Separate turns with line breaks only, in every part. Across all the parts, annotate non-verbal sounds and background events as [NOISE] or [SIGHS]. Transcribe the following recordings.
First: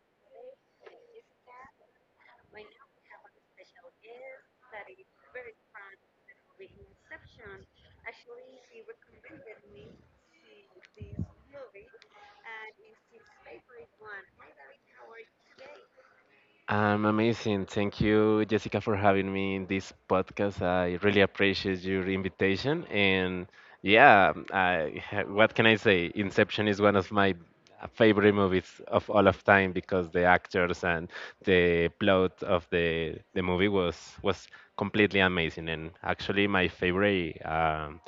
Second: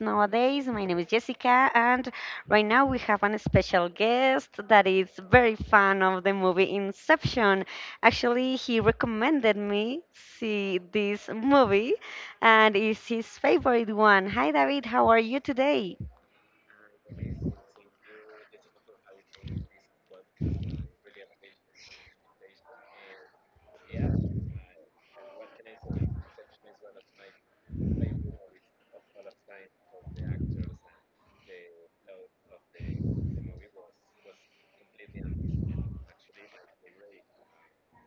nowadays. My name is Jessica, and right now we have an special guest that is very fan of the movie Inception. Actually, he recommended me see this movie, and it's his favorite one. Hi, David. How are you today?
I'm amazing. Thank you, Jessica, for having me in this podcast. I really appreciate your invitation. And yeah, [LAUGHS] what can I say? Inception is one of my favorite movies of all of time because the actors and the plot of the movie was completely amazing. And actually, my favorite,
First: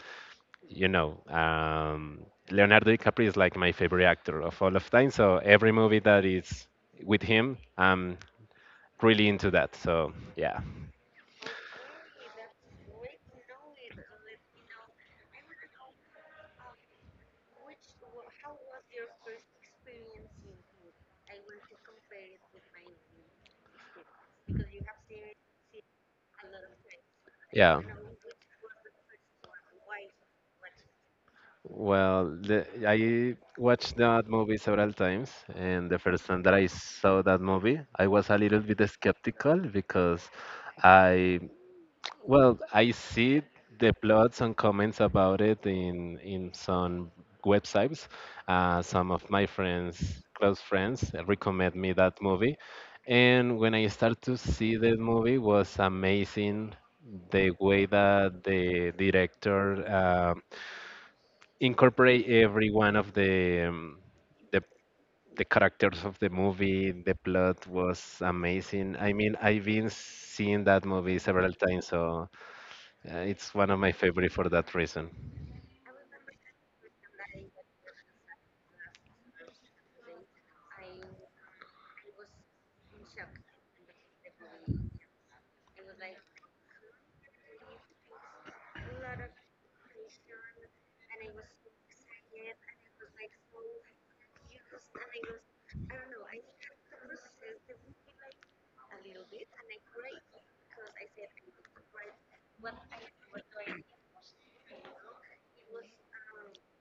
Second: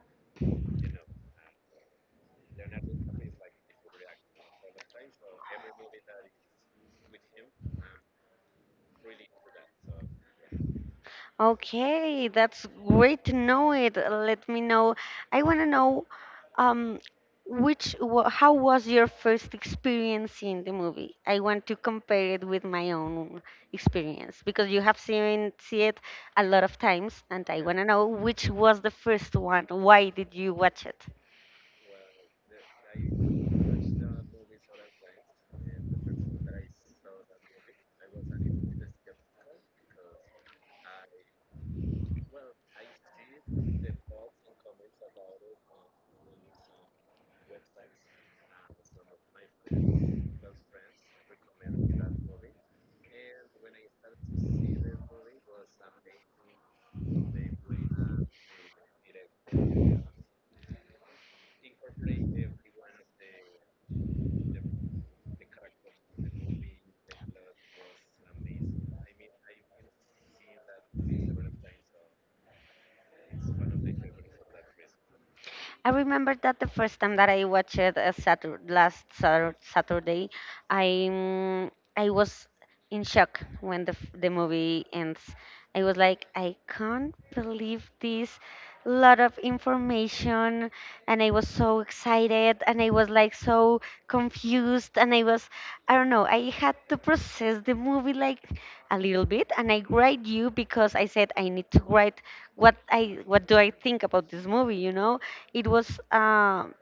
you know, um, Leonardo DiCaprio is like my favorite actor of all of time. So every movie that is with him. Really into that. So yeah,
Okay, that's great to know it. Let me know. I want to know um, how was your first experience in the movie? I want to compare it with my own experience because you have seen see it a lot of times, and I want
yeah.
to know which was the first one. Why did you watch it?
Well, I watched that movie several times, and the first time that I saw that movie, I was a little bit skeptical because I, well, I see the plots and comments about it in some websites. Some of my friends, close friends, recommend me that movie, and when I start to see the movie, was amazing the way that the director incorporate every one of the the the characters of the movie. The plot was amazing. I mean, I've been seeing that movie several times, so it's one of my favorite for that reason.
I remember that the first time that I watched it Saturday, I mm, I was in shock when the movie ends. I was like, I can't believe this lot of information, and I was so excited, and I was like so confused, and I was, I don't know, I had to process the movie like a little bit, and I write you because I said I need to write what do I think about this movie, you know? It was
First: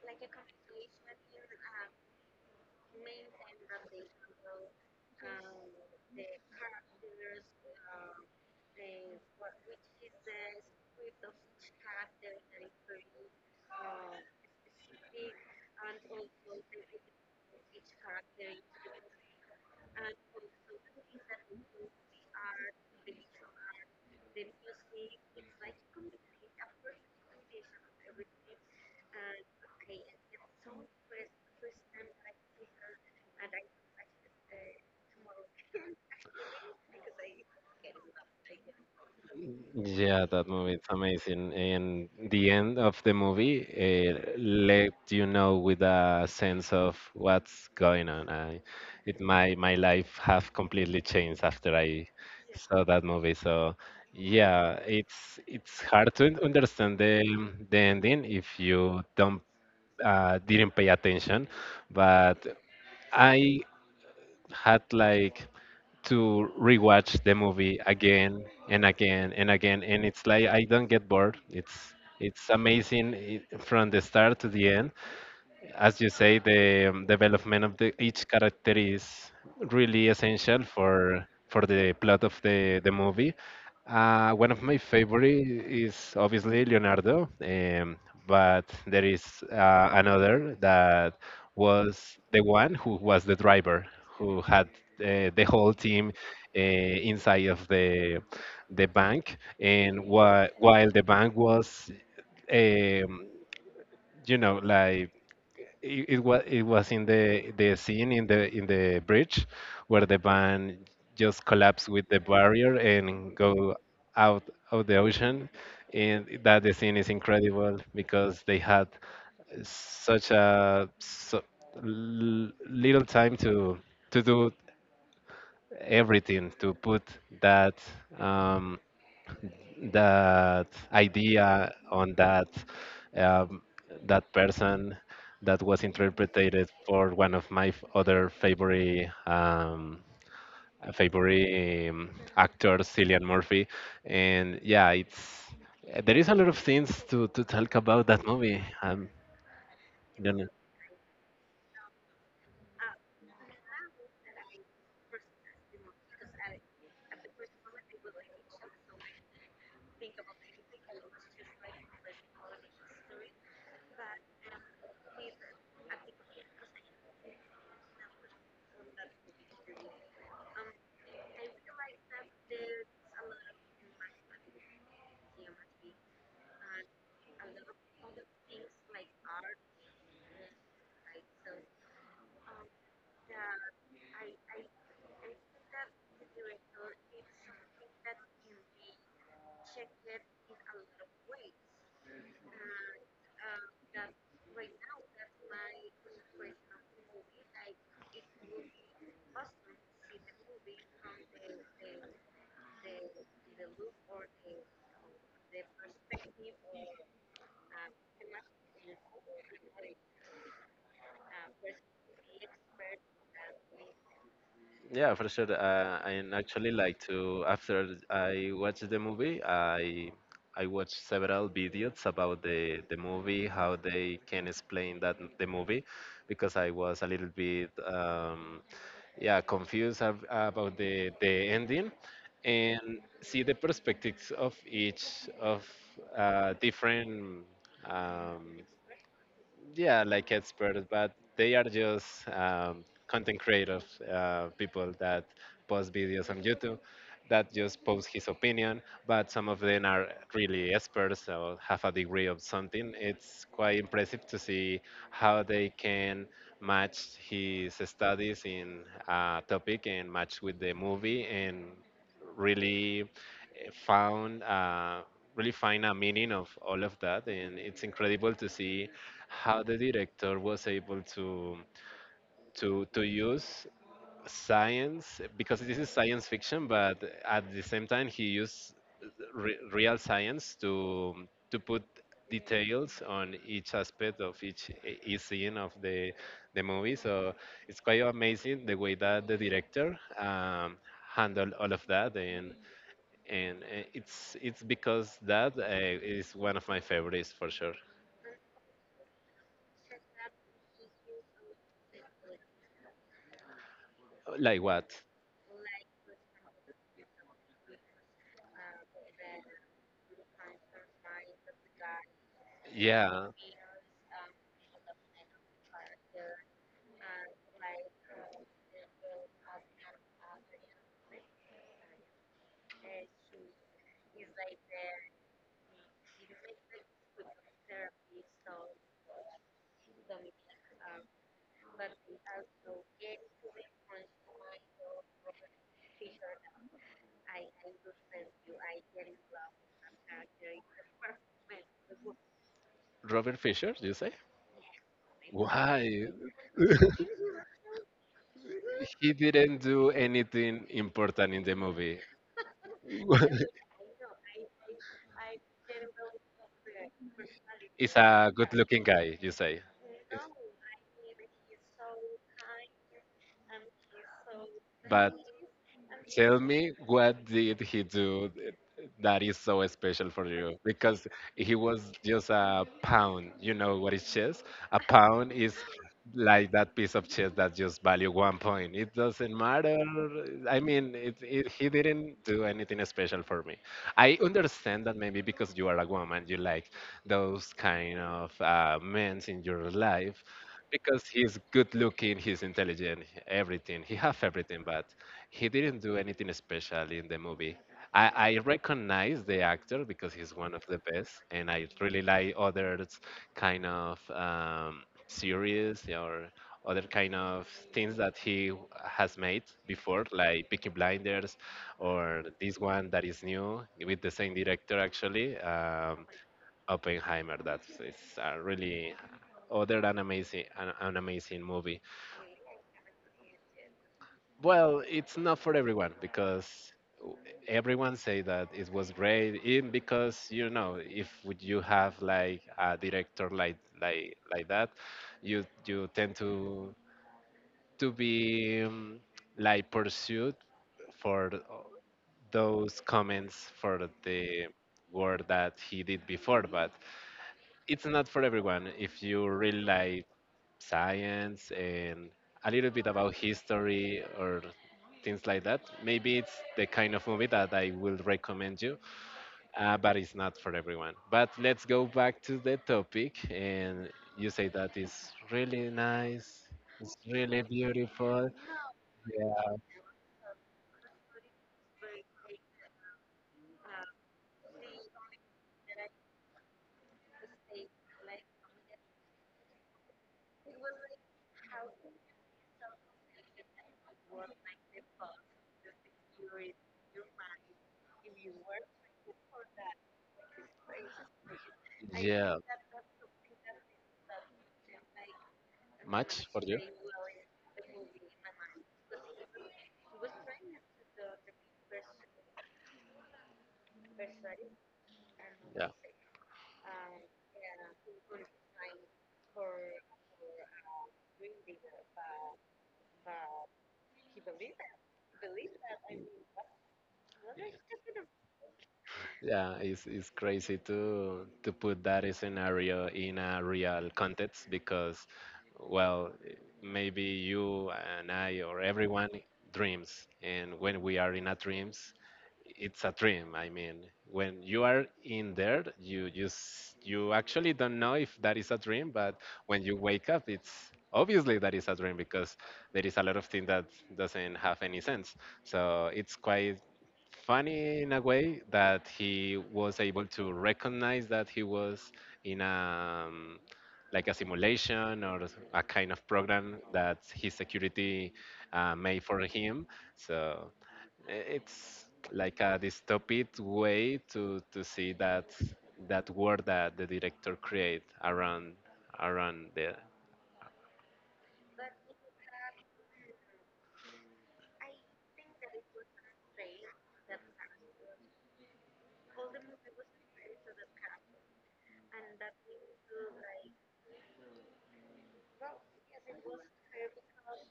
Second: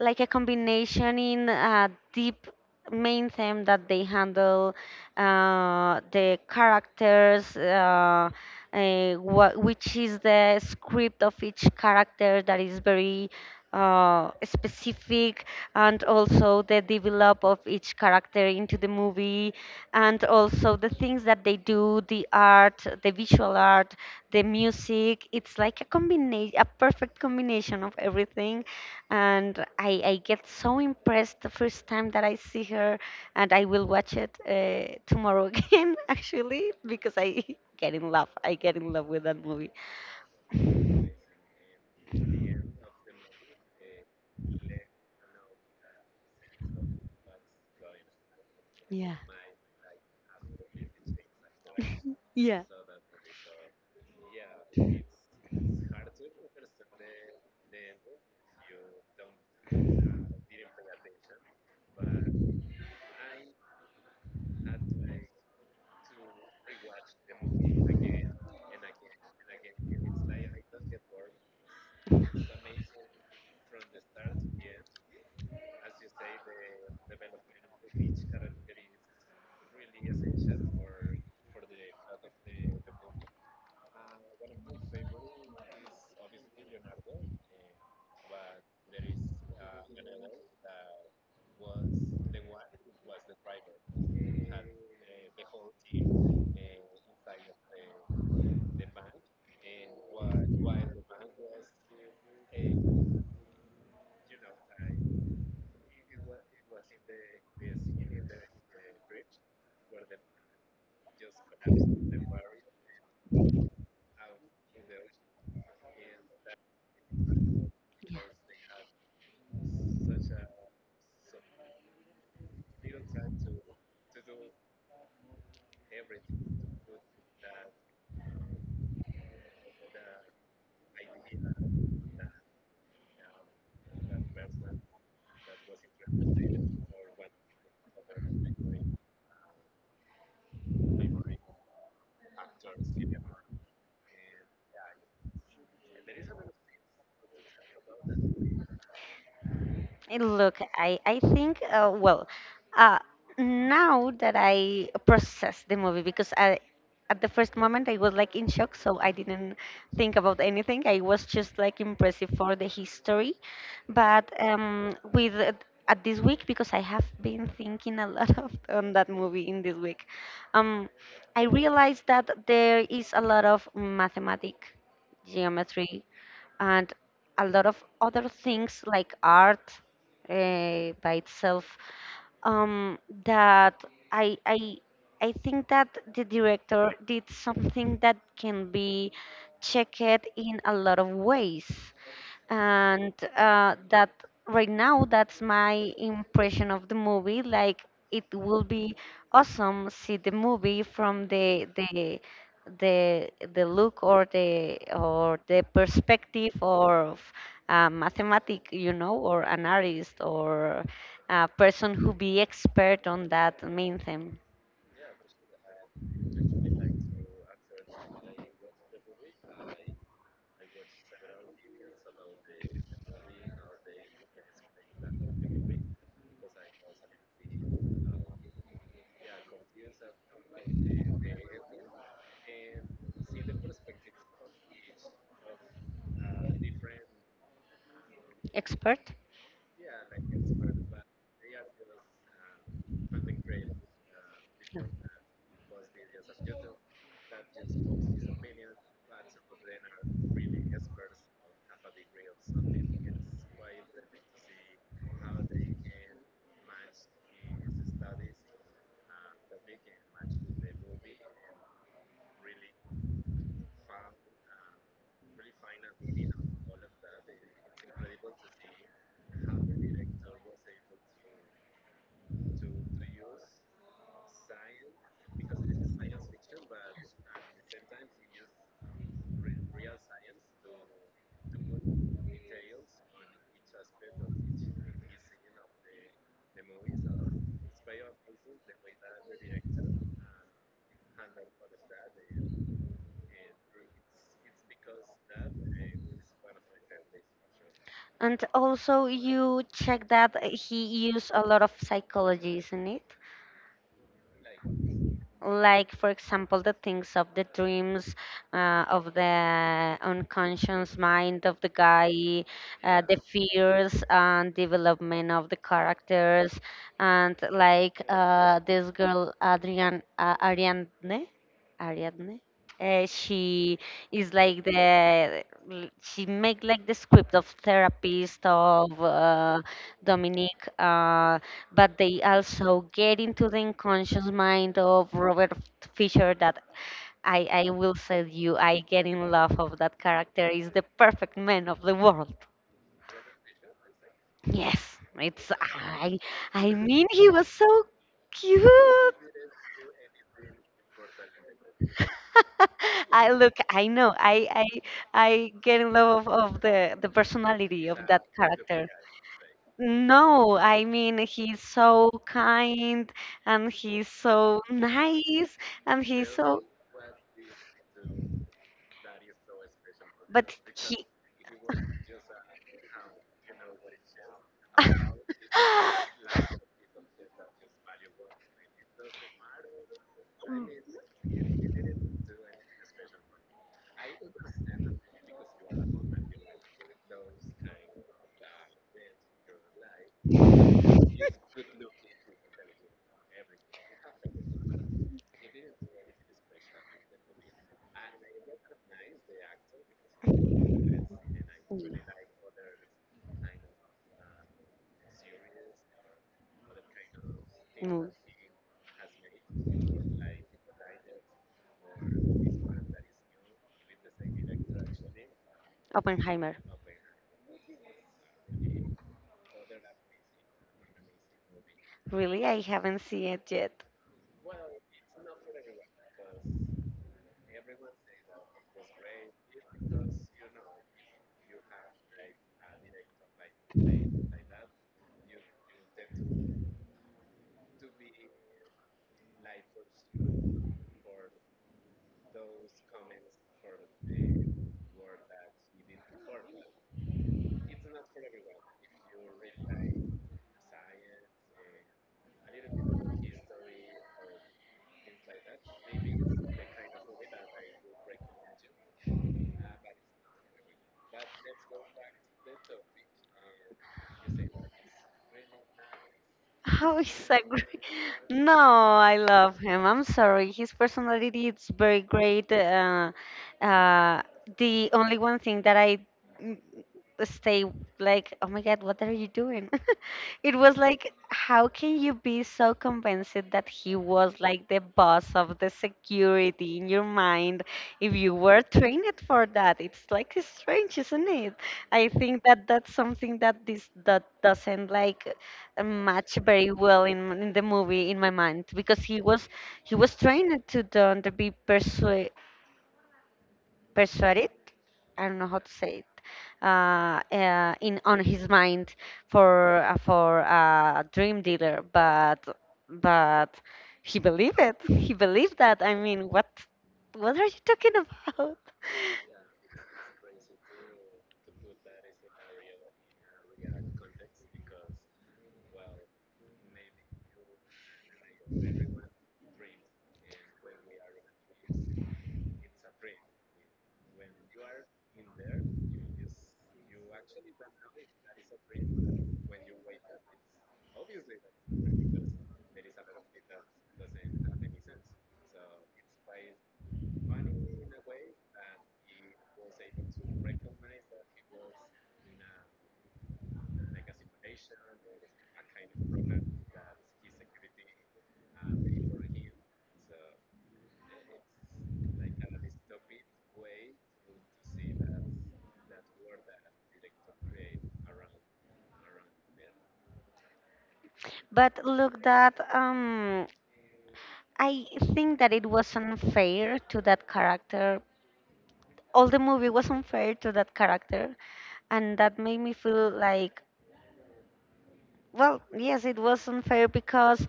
like a combination in a deep main theme that they handle, the characters, which is the script of each character that is very specific, and also the develop of each character into the movie, and also the things that they do, the art, the visual art, the music. It's like a combination, a perfect combination of everything, and I get so impressed the first time that I see her, and I will watch it tomorrow [LAUGHS] again actually, because I [LAUGHS] get in love. I get in love with that movie.
Yeah, that movie is amazing. And the end of the movie let you know with a sense of what's going on. I,
Yeah,
it my life have completely changed after I
yeah,
saw that movie. So yeah, it's hard to understand the ending if you don't didn't pay attention. But I had like to rewatch the movie again and again and again, and it's like I don't get bored. It's amazing from the start to the end. As you say, the development of each character is really essential for the plot of the movie. One of my favorite is obviously Leonardo, but there is another that was the one who was the driver, who had the whole team inside of the bank, and while the bank was um, like it was in the scene in the bridge where the van just collapsed with the barrier and go out of the ocean, and that the scene is incredible
yeah.
because they had such a so, little time to do everything to put that um, that idea on that um, that person that was interpreted for one of my other favorite favorite um, actors, Cillian Murphy, and yeah, it's there is a lot of things to talk about that movie.
Look, I think, well, uh, now that I process the movie, because I, at the first moment I was like in shock, so I didn't think about anything. I was just like impressive for the history. But with at this week, because I have been thinking a lot of, on that movie in this week, um, I realized that there is a lot of mathematic, geometry, and a lot of other things like art, by itself, um, that I, I I think that the director did something that can be checked in a lot of ways, and that right now that's my impression of the movie. Like, it will be awesome see the movie from the the look, or the perspective of a mathematic, or an artist, or a person who be expert on that main theme.
Yeah, for sure. And actually, like to after I watched the movie, I watched several videos about the movie, how they can explain the movie, because I was a little bit yeah, confused ab about the ending, and see the perspectives of each of different. Um,
Expert.
yeah, like experts, but they are just content creators, people that post videos on YouTube that just post his opinion. But some of them are really experts or have a degree of something. It's quite impressive to see how they can match his studies in a topic and match with the movie and really eh, found really find a meaning of all of that, and it's incredible to see how the director was able to to use science because this is science fiction, but at the same time he used real science to put details on each aspect of each each scene of the movie. So it's quite amazing the way that the director handled all of that. And it's because that is one of my favorites for sure.
And also you check that he use a lot of psychology, isn't it?
Like what?
Like, for example, the things of the dreams, of the unconscious mind of the guy, the
Yeah.
fears and development of the characters, and like, this girl adrian uh, ariadne ariadne, she is like the, she make like the script of therapist of, Dominique. But they also get into the unconscious mind of Robert Fisher, that I will say you, I get in love of that character. Is the perfect man of the world.
Robert Fisher, you say?
Yes, it's,
Why?
I
[LAUGHS]
mean, he was so cute.
He didn't do anything important in the movie.
I look,
[LAUGHS]
I know, I get in love of the personality
He's
of that
a good looking
character.
guy, you say.
No, I mean, he's so kind, and he's so
But
nice, and he's
tell
so,
me, what did he do that is so special for
but
you?
he.
Because he was just a pound. You know what is chess? A pound
[LAUGHS]
is like that piece of chess that just value 1 point. It doesn't matter. I mean, he didn't do anything special for me. I understand that maybe because you are a woman, you like those kind of men in your life because he's good looking, he's intelligent, everything. He have everything, but he didn't do anything special in the movie. I recognize the actor because he's one of the best, and I really like other kind of series or other kind of things
Mm,
that he has made before, like Peaky Blinders or this one that is new with the same director actually,
Oppenheimer.
Oppenheimer. That's a really other an amazing an amazing movie.
Really, I haven't seen it yet.
Well, it's not for everyone because w- everyone say that it was great. In because you know, if would you have like a director like like that, you tend to be like pursued for those comments for the work that he did before. But it's not for everyone. If you really like science and a little bit about history or things like that. Maybe it's the kind of movie that I will recommend you, but it's not for everyone. But let's go back to the topic, and you say that it's really nice, it's
How is
really
that great? [LAUGHS]
beautiful.
No, I love him. I'm sorry. His personality is very great. Uh, the only one thing that I, mm, stay like, oh my God, what are you doing? [LAUGHS] It was like, how can you be so convinced that he was like the boss of the security in your mind if you were trained for that? It's like strange, isn't it? I
Yeah,
think that that's something that this, that doesn't like
much
match
for you.
very well in the movie in my mind, because he was trained to don't be persuaded, I don't know how
Yeah.
to say it, in on his mind, for a dream dealer, but he believed that. I mean, what are you talking about?
Yeah, it's crazy to put that scenario in a real context because,
[LAUGHS]
well, maybe you and I or everyone dreams, and when we are in a dreams, it's a dream. I mean, when you are in there, you actually don't know if that is a dream, but when you wake up, it's obviously that is a dream because there is a lot of things that doesn't have any sense. So it's quite funny in a way that he was able to recognize that he was in a like a simulation or a kind of program that his security made for him. So it's like a dystopic way to see that that world that the director create around the
But look, that I think that it was unfair to that character. All the movie was unfair to that character, and that made me feel like, well, yes, it was unfair, because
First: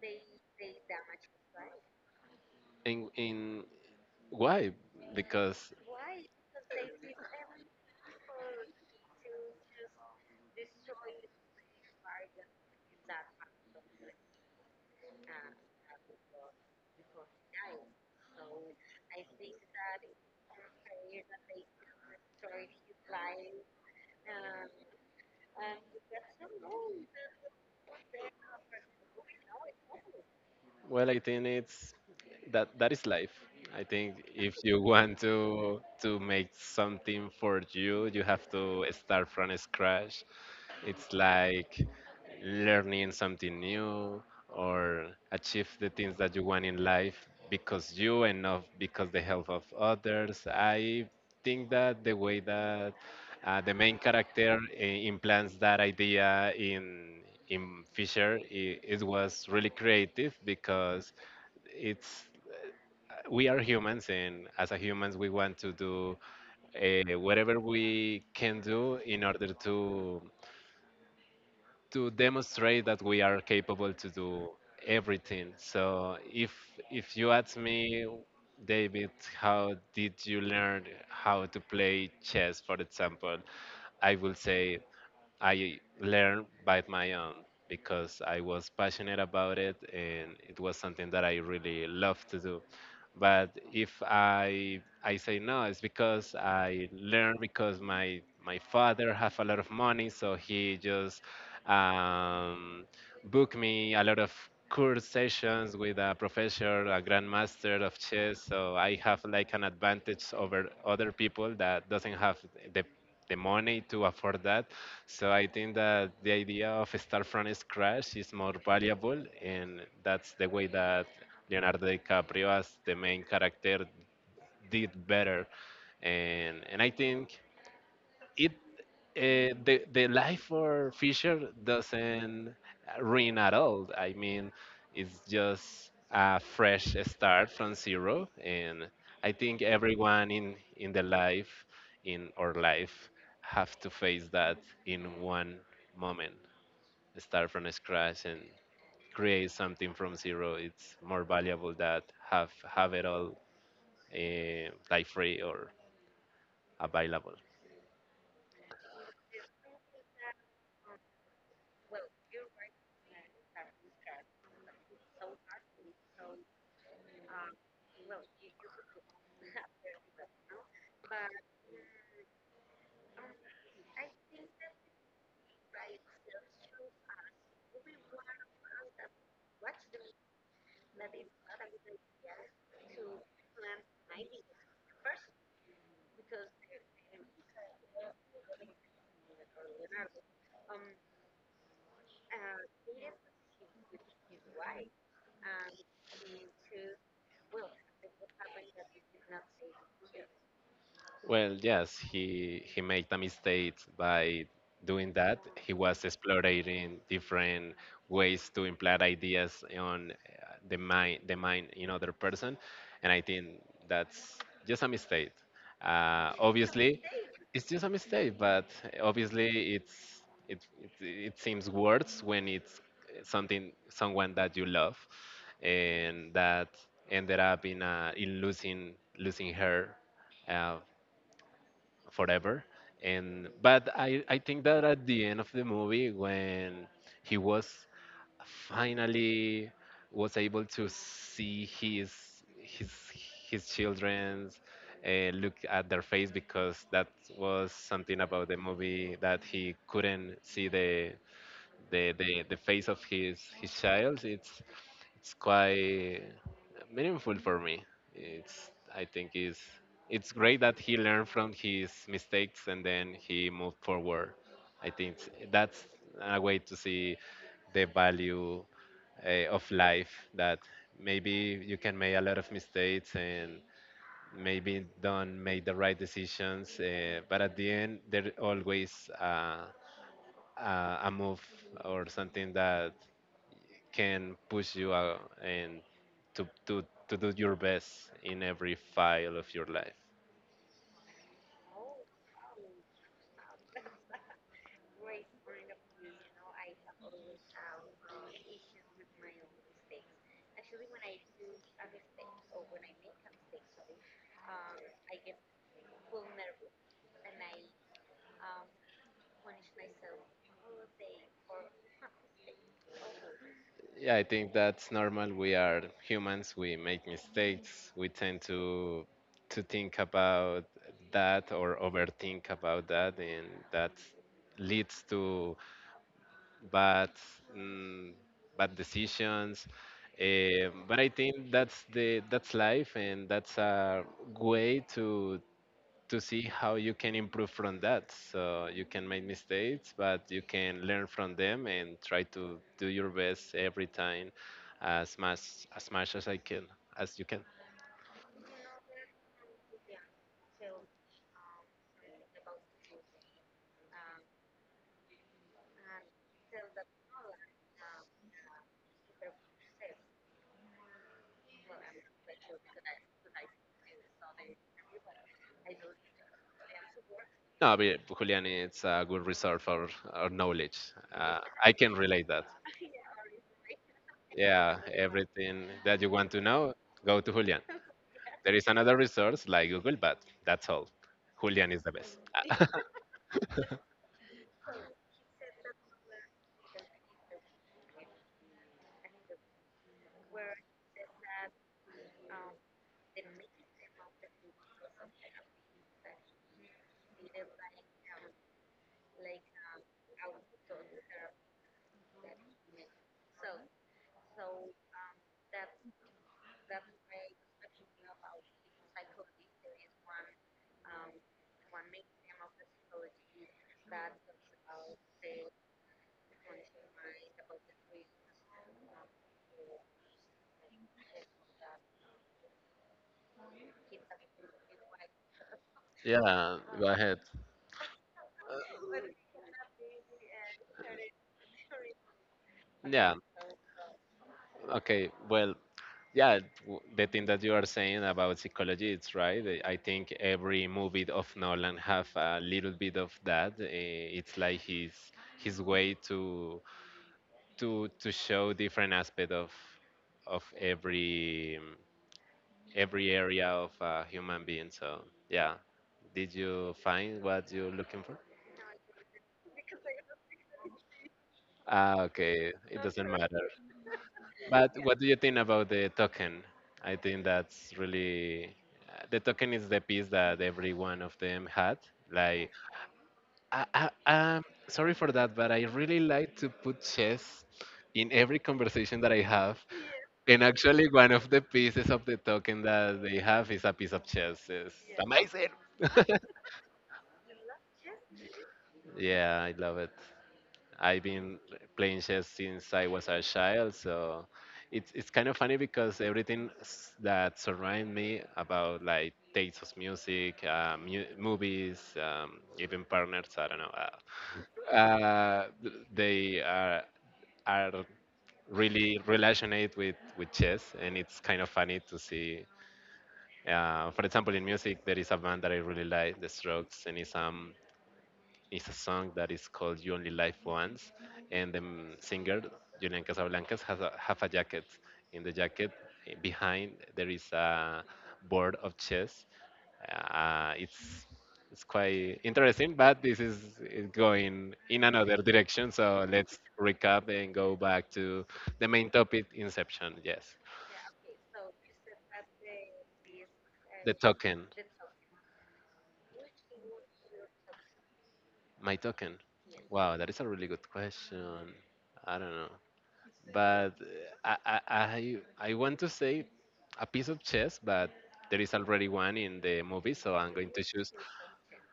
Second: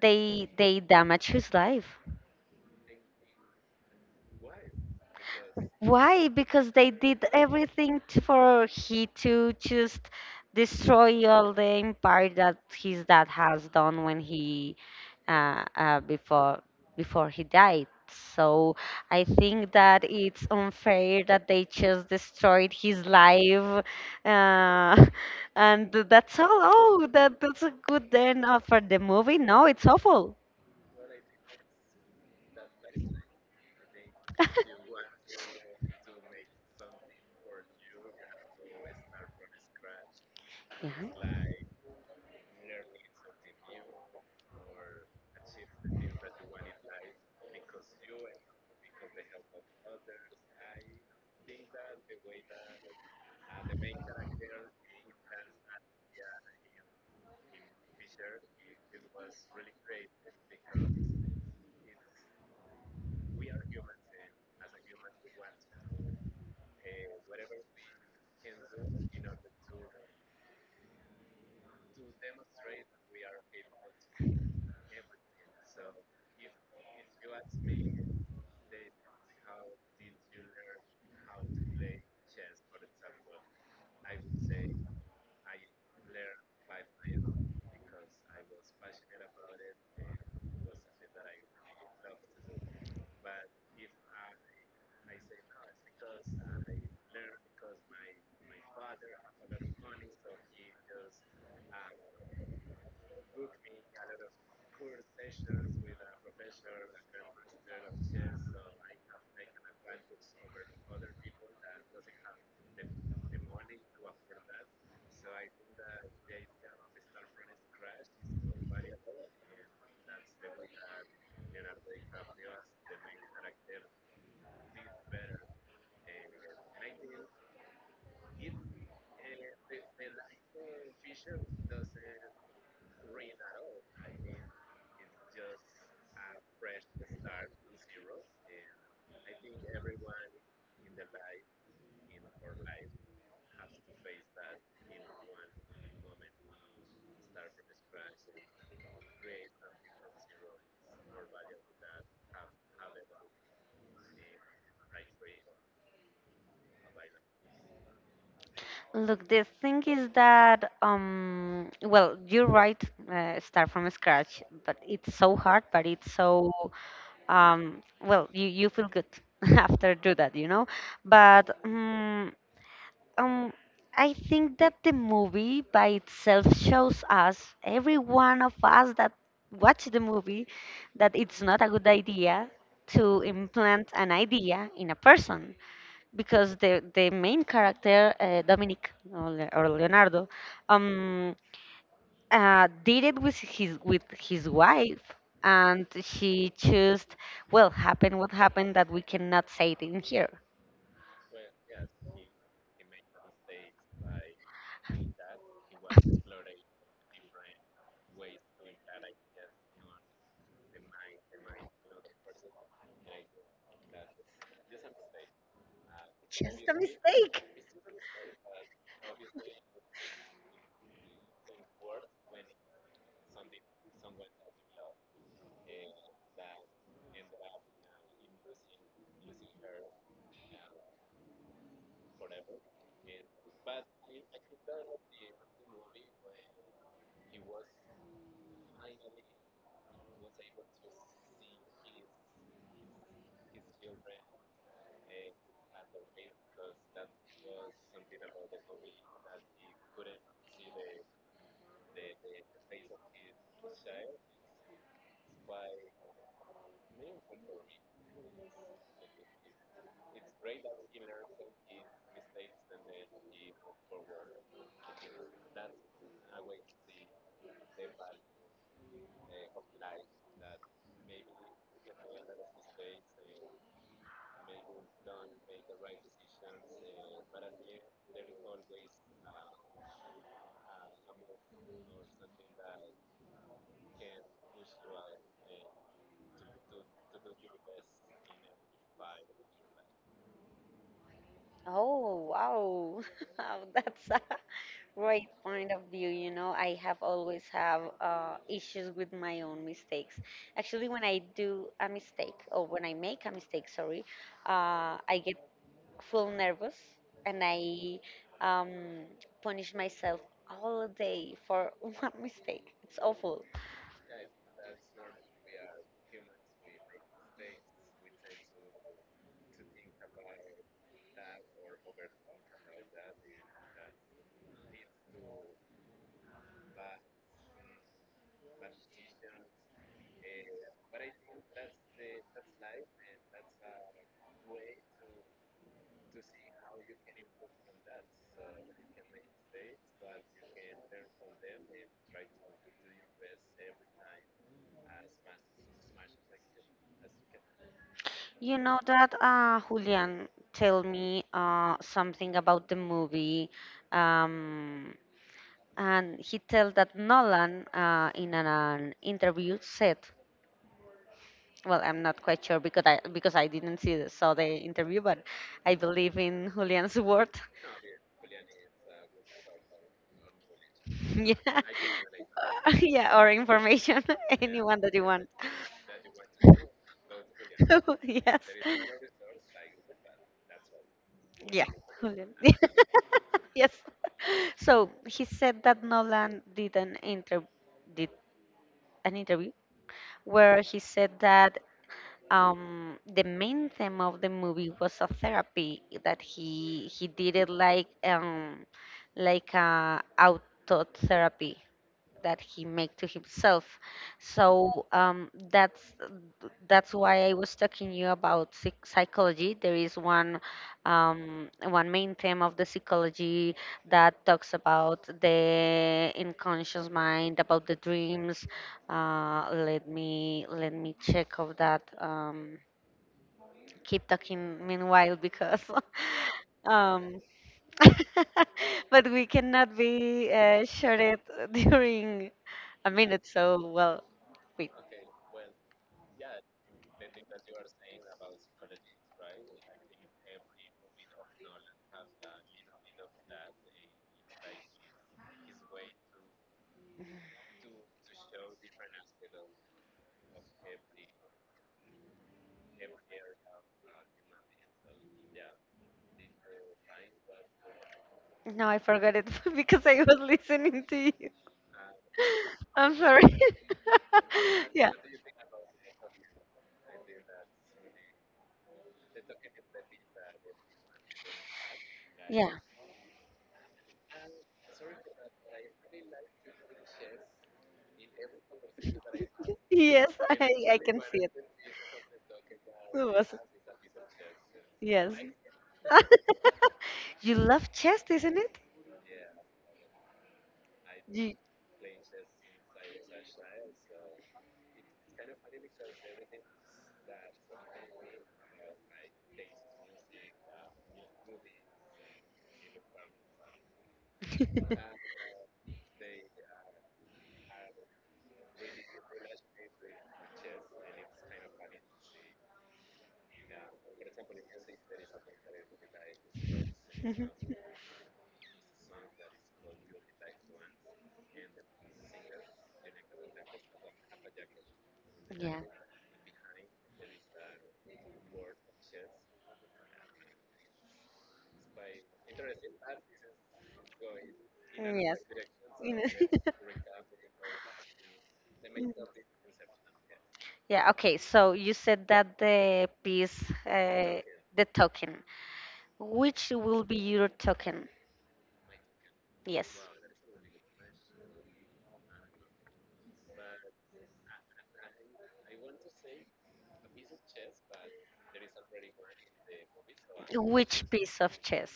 they damaged his life.
in why because
Why? Because they did everything, for he to just destroy all the empire that his dad has done when, he before before he died. So I think that it's unfair that they just destroyed his life, uh, [LAUGHS] and that's all. Oh, that's a good end for the movie. No, it's awful.
well I think it's that that is life. I think if
[LAUGHS]
you [LAUGHS] want to make something for you, you have to start from scratch. It's
Yeah.
like learning something new or achieve the things that you want in life because you and not because the help of others. I think that the way that the main character implants that idea in Fisher, I it was really creative because it's we are humans, and as a humans we want to do whatever we can do in order to demonstrate that we are capable to do everything. So if you ask me, David, how did you learn how to play chess, for example? I will say I learned by my own because I was passionate about it and it was something that I really loved to do. But if I say no, it's because I learned because my father have a lot of money, so he just um, booked me a lot of course sessions with a professor, a grandmaster of chess. So I have like an advantage over other people that doesn't have the the money to afford that. So I think that the idea of start from scratch is more valuable, and that's the way that Leonardo DiCaprio, as the main character, did better. And I think it the life for Fisher doesn't ruin at all. I mean, it's just a fresh start from zero, and I think everyone in the life in our life have to face that in one moment. Start from scratch and create something from zero. It's more valuable that have it all like free or available.
Look, the thing is that, well, you're right, start from scratch, but it's so hard, but it's so, well, you feel good [LAUGHS] after do that, you know? But um, I think that the movie by itself shows us, every one of us that watch the movie, that it's not a good idea to implant an idea in a person, because the main character, Dominic, or or Leonardo, um did it with his wife, and she just, well, happened what happened, that we cannot say it in here.
Well, yes, he made a mistake by doing that. He was exploring different ways to implant ideas on the mind, the mind in other person, and I think that's just a mistake.
Just a
Obviously,
mistake.
it's just a mistake, but obviously it's it seems worse when it's something someone that you love, and that ended up in losing, losing her. Uh, forever. And but I think that at the end of the movie when he was finally was able to see his his children's look at their face, because that was something about the movie that he couldn't see the face of his child. It's quite meaningful for me. It's I think is it's great that he learned from his mistakes and then he moved forward. I think that's a way to see the value of life that maybe you can make a lot of mistakes, and maybe don't make the right decisions, but at the end there always uh, a move or something that can push you out and to, to, to do your best in every file of your life.
Oh, wow. [LAUGHS] Wow, that's a great point of view, I have always have issues with my own mistakes, actually when I do a mistake, or when I make a mistake, sorry, I get full nervous, and I, um, punish myself all day for [LAUGHS] one mistake. It's awful.
Yeah, I think that's normal. We are humans. We make mistakes. We tend to think about that or overthink about that, and that leads to bad mm, bad decisions. But I think that's the that's life, and that's a way to see how you can improve from that. So you can make mistakes, but you can learn from them and try to do your best every time, as much as much as I can, as you can.
You know that Julian told me something about the movie, um, and he told that Nolan, in an interview, said, "Well, I'm not quite sure, because I didn't saw the interview, but I believe in Julian's word.
No, but yeah, Julian, it's a good result for our knowledge.
[LAUGHS] Yeah,
I can relate that.
[LAUGHS] yeah, or information, [LAUGHS]
Yeah,
anyone that you want."
everything that you want to know, go to Julian.
[LAUGHS] Yes.
There is another resource like Google, but that's all.
Yeah.
Julian is the best.
Julian. [LAUGHS] Yes. So he said that Nolan did an, did interview where he said that the main theme of the movie was a therapy that he did it, like like a auto therapy that he make to himself. So, that's why I was talking you about psychology. There is one main theme of the psychology that talks about the unconscious mind, about the dreams. Let me check of that. Keep talking meanwhile, because.
Yeah,
[LAUGHS]
go
um,
ahead.
[LAUGHS] but we cannot be sure it [LAUGHS] during. I mean,
Yeah,
it's so, well. Wait,
okay. Well, yeah, the thing that you are saying about psychology, it's right. I think every movie of Nolan have a little bit of that. It's like his way to to show different aspect of every area of a human being. So yeah, did you find what you're looking for?
no, I forgot it [LAUGHS] because I was listening to you.
Ah, okay,
[LAUGHS]
it
I'm
doesn't
sorry.
matter.
[LAUGHS]
But
Yeah,
what do you think about the token? I think that's really, the token is the piece that every one of them had.
yeah.
Like, I'm sorry for that, but I really like to put chess in every conversation that I have.
Yes, [LAUGHS]
And
I
actually,
can
one
see it.
of the pieces of the
It
token that they
was
have is a piece of chess. It's
Yes.
amazing. [LAUGHS]
[LAUGHS] You love chess, isn't it?
Yeah, I love it. I've
You...
been
[LAUGHS]
playing chess since I was a child, so it's kind of funny because everything that surrounds me, about like tastes of music, movies, even partners. I don't know. They are are really relationate with chess, and it's kind of funny to see. For example, in music, there is a band that I really like, The Strokes, and
Mhm.
it's a song that is called You Only Live Once, and the singer, Julian Casablancas, has a, have a jacket. In the
Yeah.
jacket, behind, there is a board of chess. Uh, it's it's quite interesting, but this is going in
Yes.
another direction.
You
So let's
know-
recap and go back to the main topic,
[LAUGHS]
Inception. Yes,
Yeah, okay. So you said that
the token,
the token. Which will be your token?
my token.
Yes.
Wow, that is a really good question. I don't know, but uh, I, I I I want to say a piece of chess, but there is already one in the movie, so I'm going to
Which
choose.
piece of chess?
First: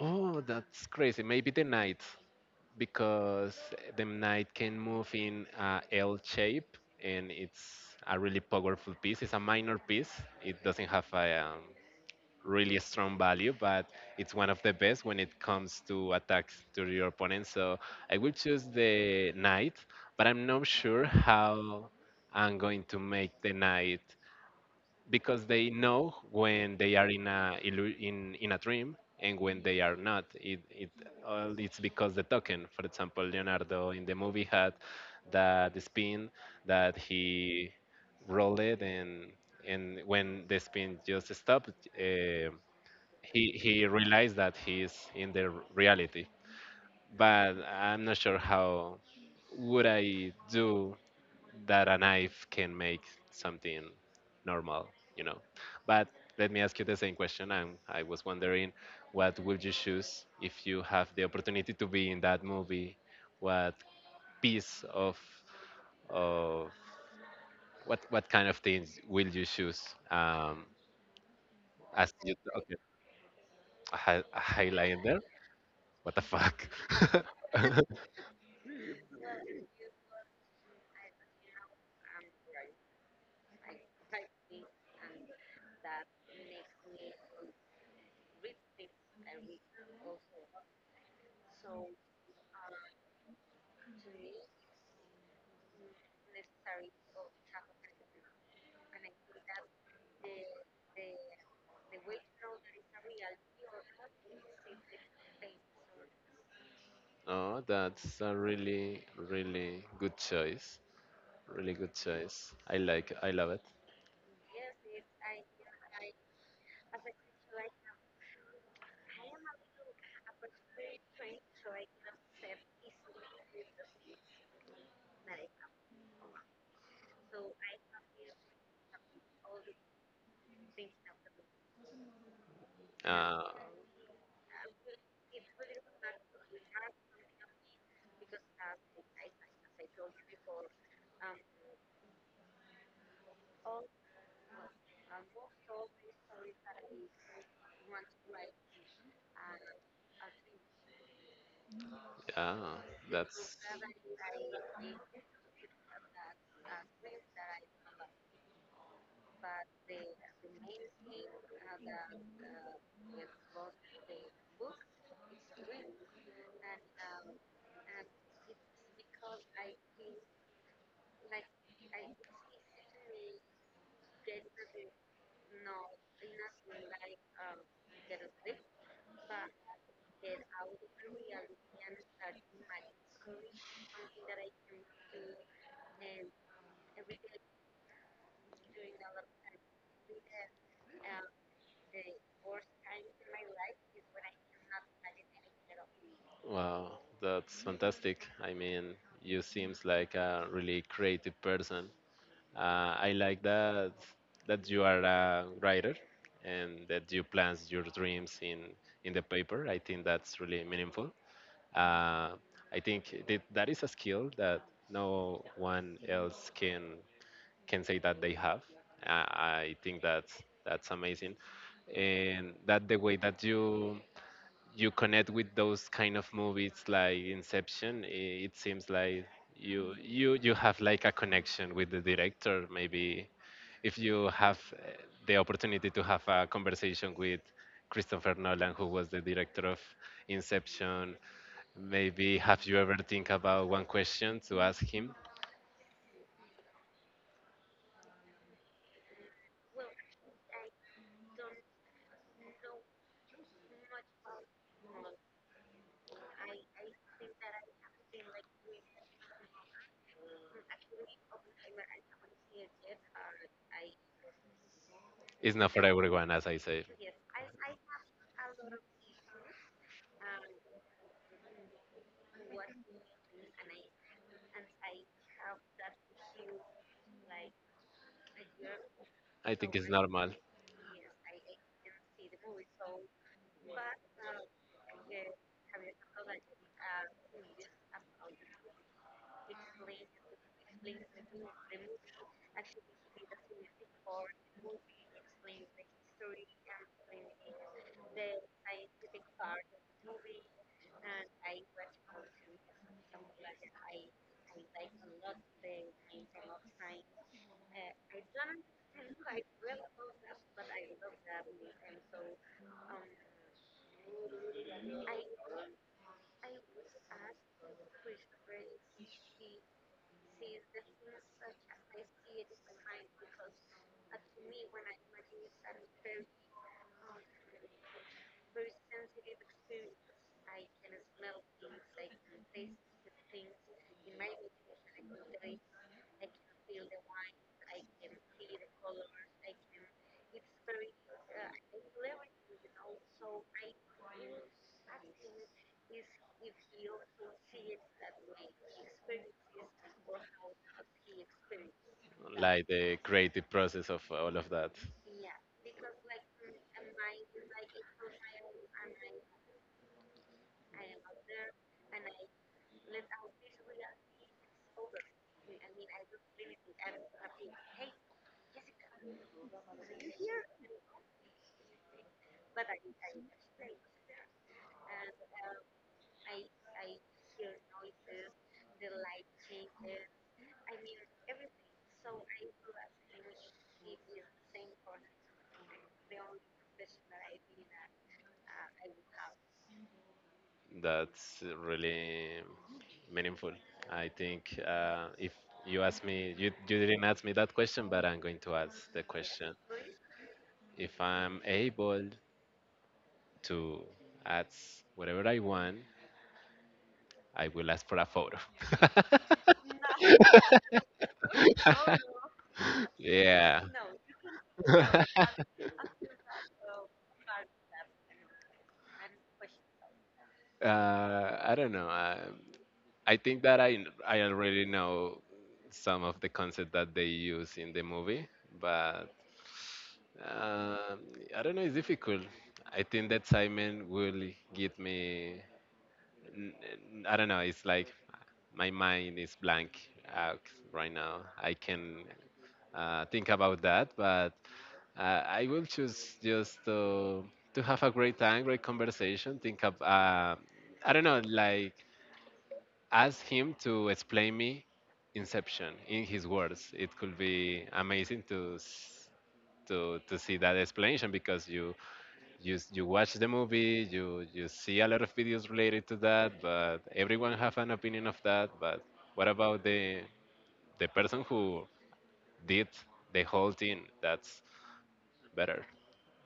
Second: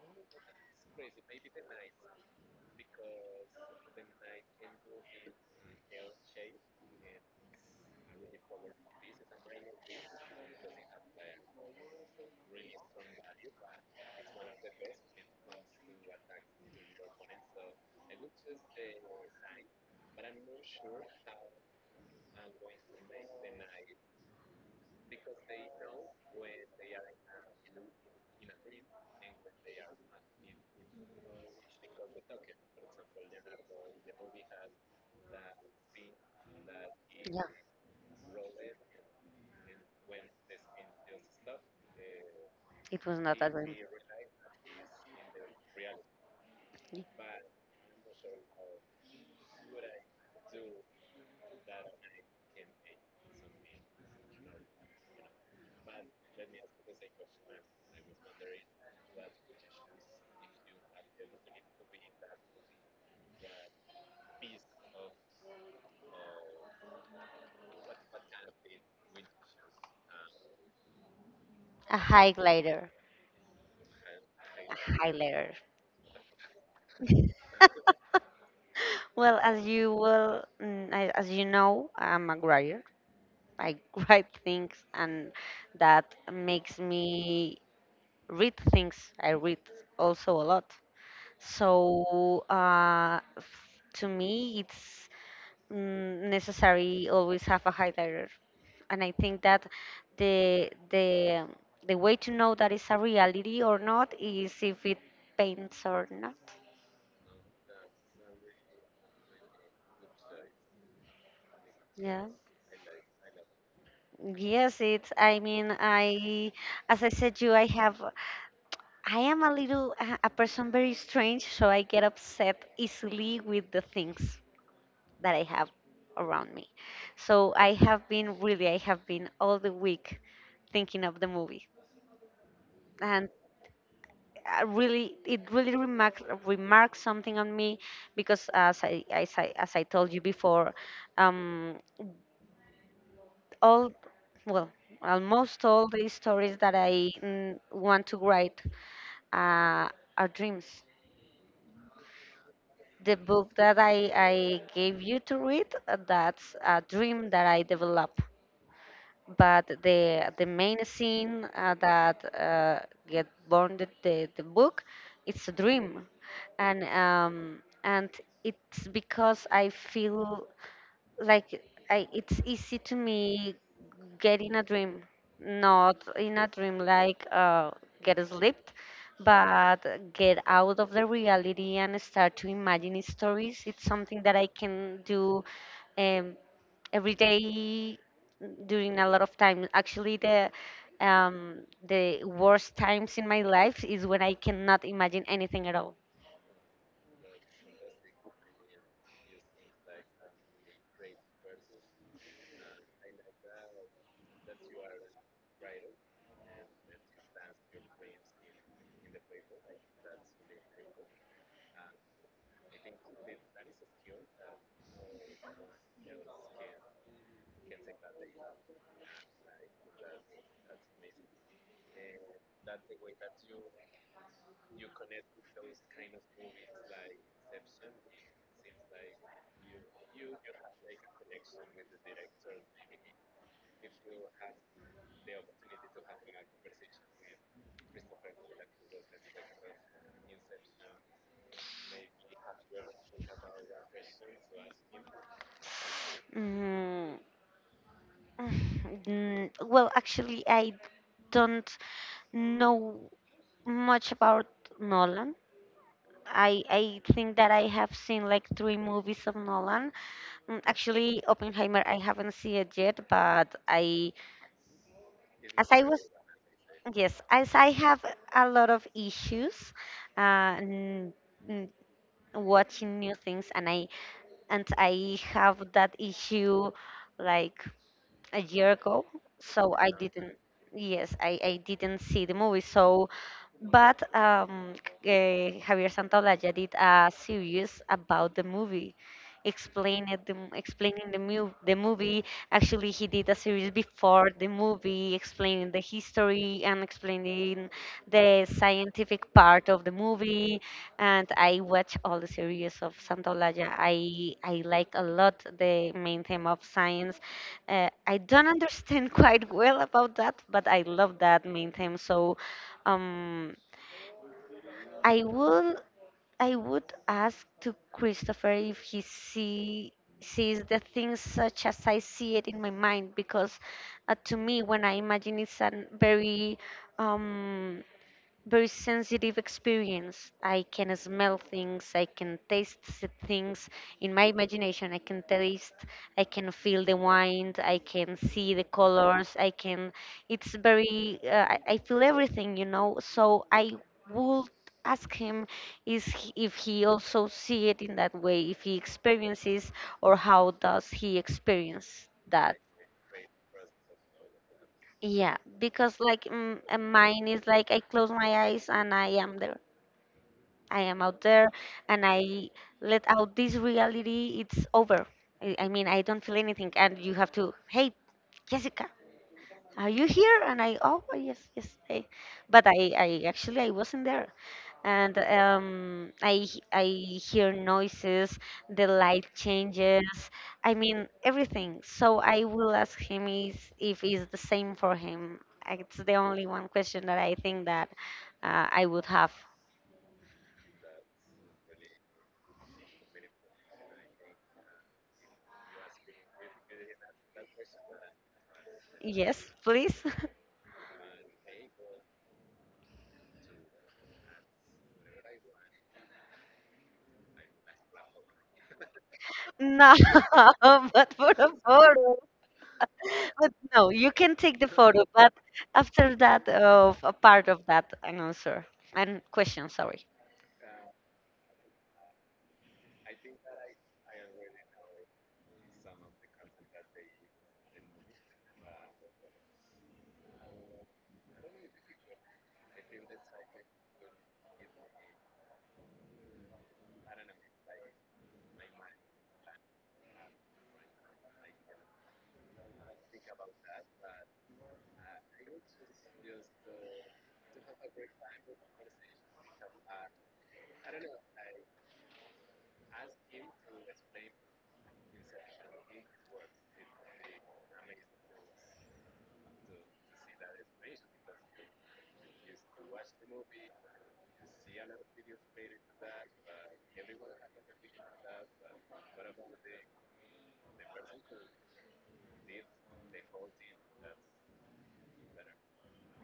Oh, that's crazy! Maybe the knight, because the knight can move in L shape, and it's a really powerful piece. It's a minor piece. It doesn't have a really strong value, but it's one of the best when it comes to attacks to your opponent. So I will choose the knight, but I'm not sure how I'm going to make the knight, because they know when they are in a in a dream and when they are not. It all it's because the token. For example, Leonardo in the movie had that spin that
Yeah,
he rolled it, and when the spin just stopped, eh,
it was not a dream.
he realized that he's in the reality.
Yeah.
But I'm not sure how would I do that a knife can make something normal, you know. But let me ask you the same question. I was wondering what would you choose if you have the opportunity to be in that movie. What piece of of what kind of things will you choose? um
A
as you, okay,
highlighter.
a a
A
highlighter.
highlighter.
What the fuck? [LAUGHS]
[LAUGHS] Well, as you will, as you know, I'm a writer. I [LAUGHS] write things, and that makes me read things. I read also a lot. So, to me, it's, necessary always have a highlighter, and I think that the the um, the way to know that it's a reality or not is if it paints or not.
Oh, that's a really, really good choice. Really good
Yeah.
choice. I like. I love it.
Yes, it's. I mean, as I said, I am a little, a person very strange, so I get upset easily with the things that I have around me. So I have been all the week thinking of the movie, and
Uh,
it really remarks something on me, because as I told you before, um, all well, almost all the stories that I, want to write, uh, are dreams.
yeah,
The book
that's
that I gave you to read, that's a dream that I develop. But the main scene, that get born the book, it's a dream. And and it's because I feel like, it's easy to me get in a dream, not in a dream like, get asleep, but get out of the reality and start to imagine stories, it's something that I can do um, every day during a lot of time. Actually, um, the worst times in my life is when I cannot imagine anything at all.
wow. That's fantastic. I mean, you seems like a really creative person. I like that you are a writer and that you plans your dreams in the paper. I think that's really meaningful. Uh, I think that, that is a skill that no one else can say that they have. I think that's amazing, and that the way that you connect with those kind of movies like Inception, it seems like you you have like a connection with the director. Maybe if you have the opportunity to have a conversation with Christopher Nolan, who was the director of Inception, maybe have you ever think about one question to ask him?
Mm, [SIGHS] well, actually I don't know much about Nolan. I think that I have seen like three movies of Nolan. Actually, Oppenheimer, I haven't seen it yet, but I,
It's
as
not for
I was,
everyone, as I say.
yes, as I have a lot of issues, uh, n- n- watching new things, and I have that issue, like a year ago,
I think
so
it's
I
normal,
didn't. Yes, I didn't see the movie. So, but Javier Santaolalla did a series about the movie, explaining the m- explaining the, mu- the movie. Actually, he did a series before the movie, explaining the history and explaining the scientific part of the movie, and I watch all the series of Santolaya. I like a lot the main theme of science. I don't understand [LAUGHS] quite well about that, but I love that main theme. So, um, I will I would ask to Christopher if he sees the things such as I see it in my mind, because, to me, when I imagine, it's a um very sensitive experience. I can smell things, I can taste things in my imagination. I can taste, I can feel the wine, I can see the colors, I can. It's very. I feel everything, you know. So I would ask him is, if he also see it in that way, if he experiences, or how does he experience that.
like the creative process of all of that.
Yeah, because like, mine is like I close my eyes and I am there. I am out there, and I let out this reality. It's over. I mean, I don't feel anything. And you have to, hey, Jessica, are you here? And oh, yes, yes. I wasn't there. And, I hear noises, the light changes. I mean, everything. So I will ask him if it's the same for him. It's the only one question that I think that, I would have.
That's really meaningful. I think, if you ask me, you didn't ask me that question, but I'm going to ask the
Yes,
question.
please. [LAUGHS]
If I'm able to ask whatever I want, I will ask for a photo.
No, [LAUGHS] but for a photo.
[LAUGHS] [LAUGHS]
But
Yeah.
no, you can take the photo, but
[LAUGHS]
after that, of a part of that, an answer and question, sorry.
I don't know. I think that I already know some of the concept that they use in the movie, but um, I don't know. It's difficult. I think that Simon will give me. n- I don't know. It's like my mind is blank out right now. I can think about that, but I will choose just to have a great time, great conversation. Think of, I don't know, like, ask him to explain me Inception in his words. It could be amazing to to see that explanation, because you you watch the movie, you see a lot of videos related to that, but everyone have an opinion of that. But what about the person who did the whole thing? That's better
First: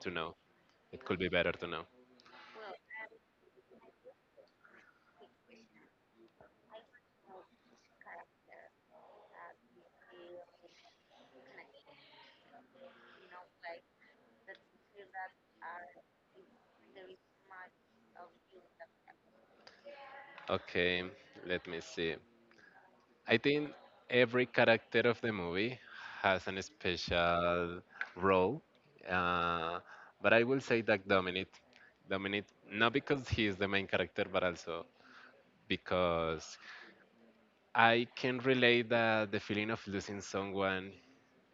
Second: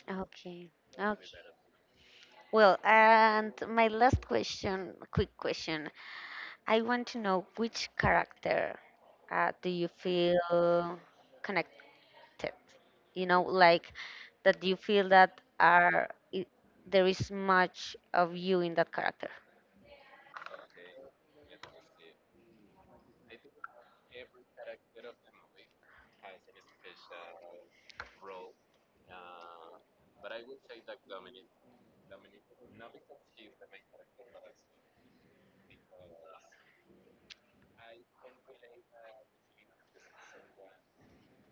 to know.
Okay,
It could be
okay.
better to know.
Well, and my last question, quick question. I want to know which character, do you feel connected? You know, like, that you feel that are I there is much of you in that character.
Okay, let me see. I think every character of the movie has an special role, uh, but I will say that Dominic, Dominic, not because he is the main character, but also because I can relate that the feeling of losing someone,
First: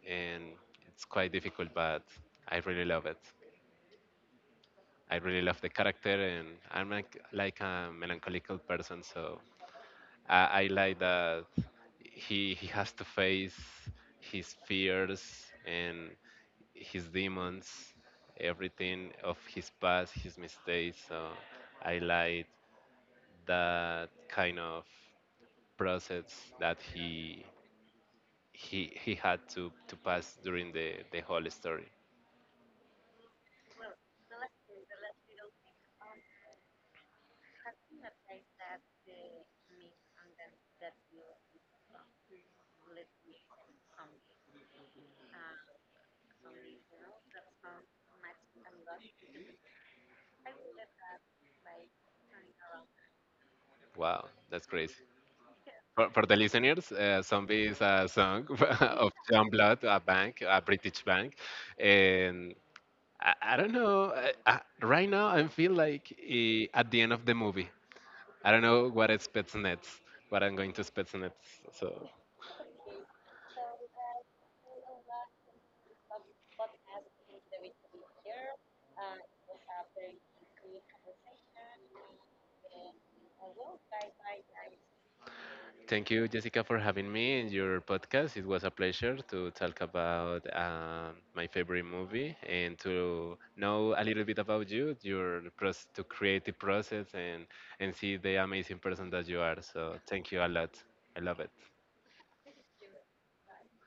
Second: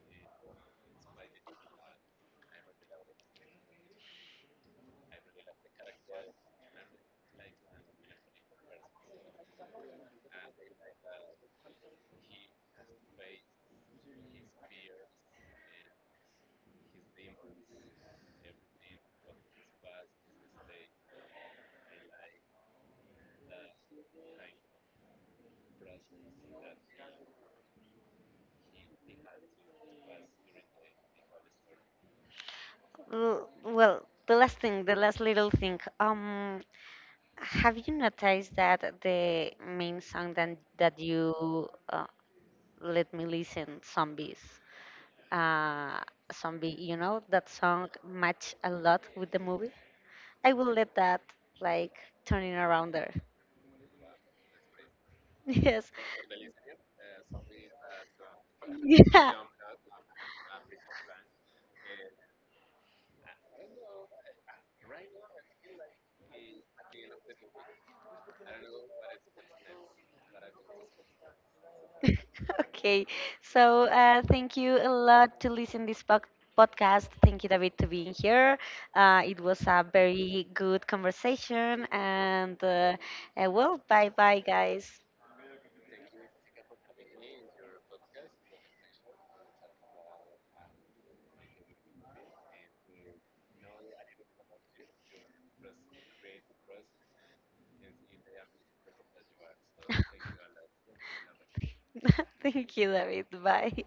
and it's quite difficult, but I really love it. I really love the character, and I'm like a melancholical person, so I like that he has to face his fears and his demons, everything of his past, his mistakes. So I like that kind of process that he he had to pass during the whole story.
Well, the last thing, the last little thing. Have you noticed that the main song that you, let me listen, uh, Zombie, that song match a lot with the movie? I will let that like turning around there.
Wow, that's crazy.
[LAUGHS] Yes.
For the listeners, Zombie is a song [LAUGHS] of
Yeah.
John Blood, a bank, a British bank, and I don't know. Right now, I feel like at the end of the movie. I don't know what expects next, what I'm going to expect next. So,
[LAUGHS] Okay, so, thank you a lot to listen this podcast. Thank you, David, to being here. It was a very good conversation, and, well, bye bye, guys.
thank you, Jessica, for having me in your podcast. It was a pleasure to talk about my favorite movie and to know a little bit about you, your to creative process, and see the amazing person that you are. So, thank you a lot. I love it.
[LAUGHS] Thank you, David. Bye.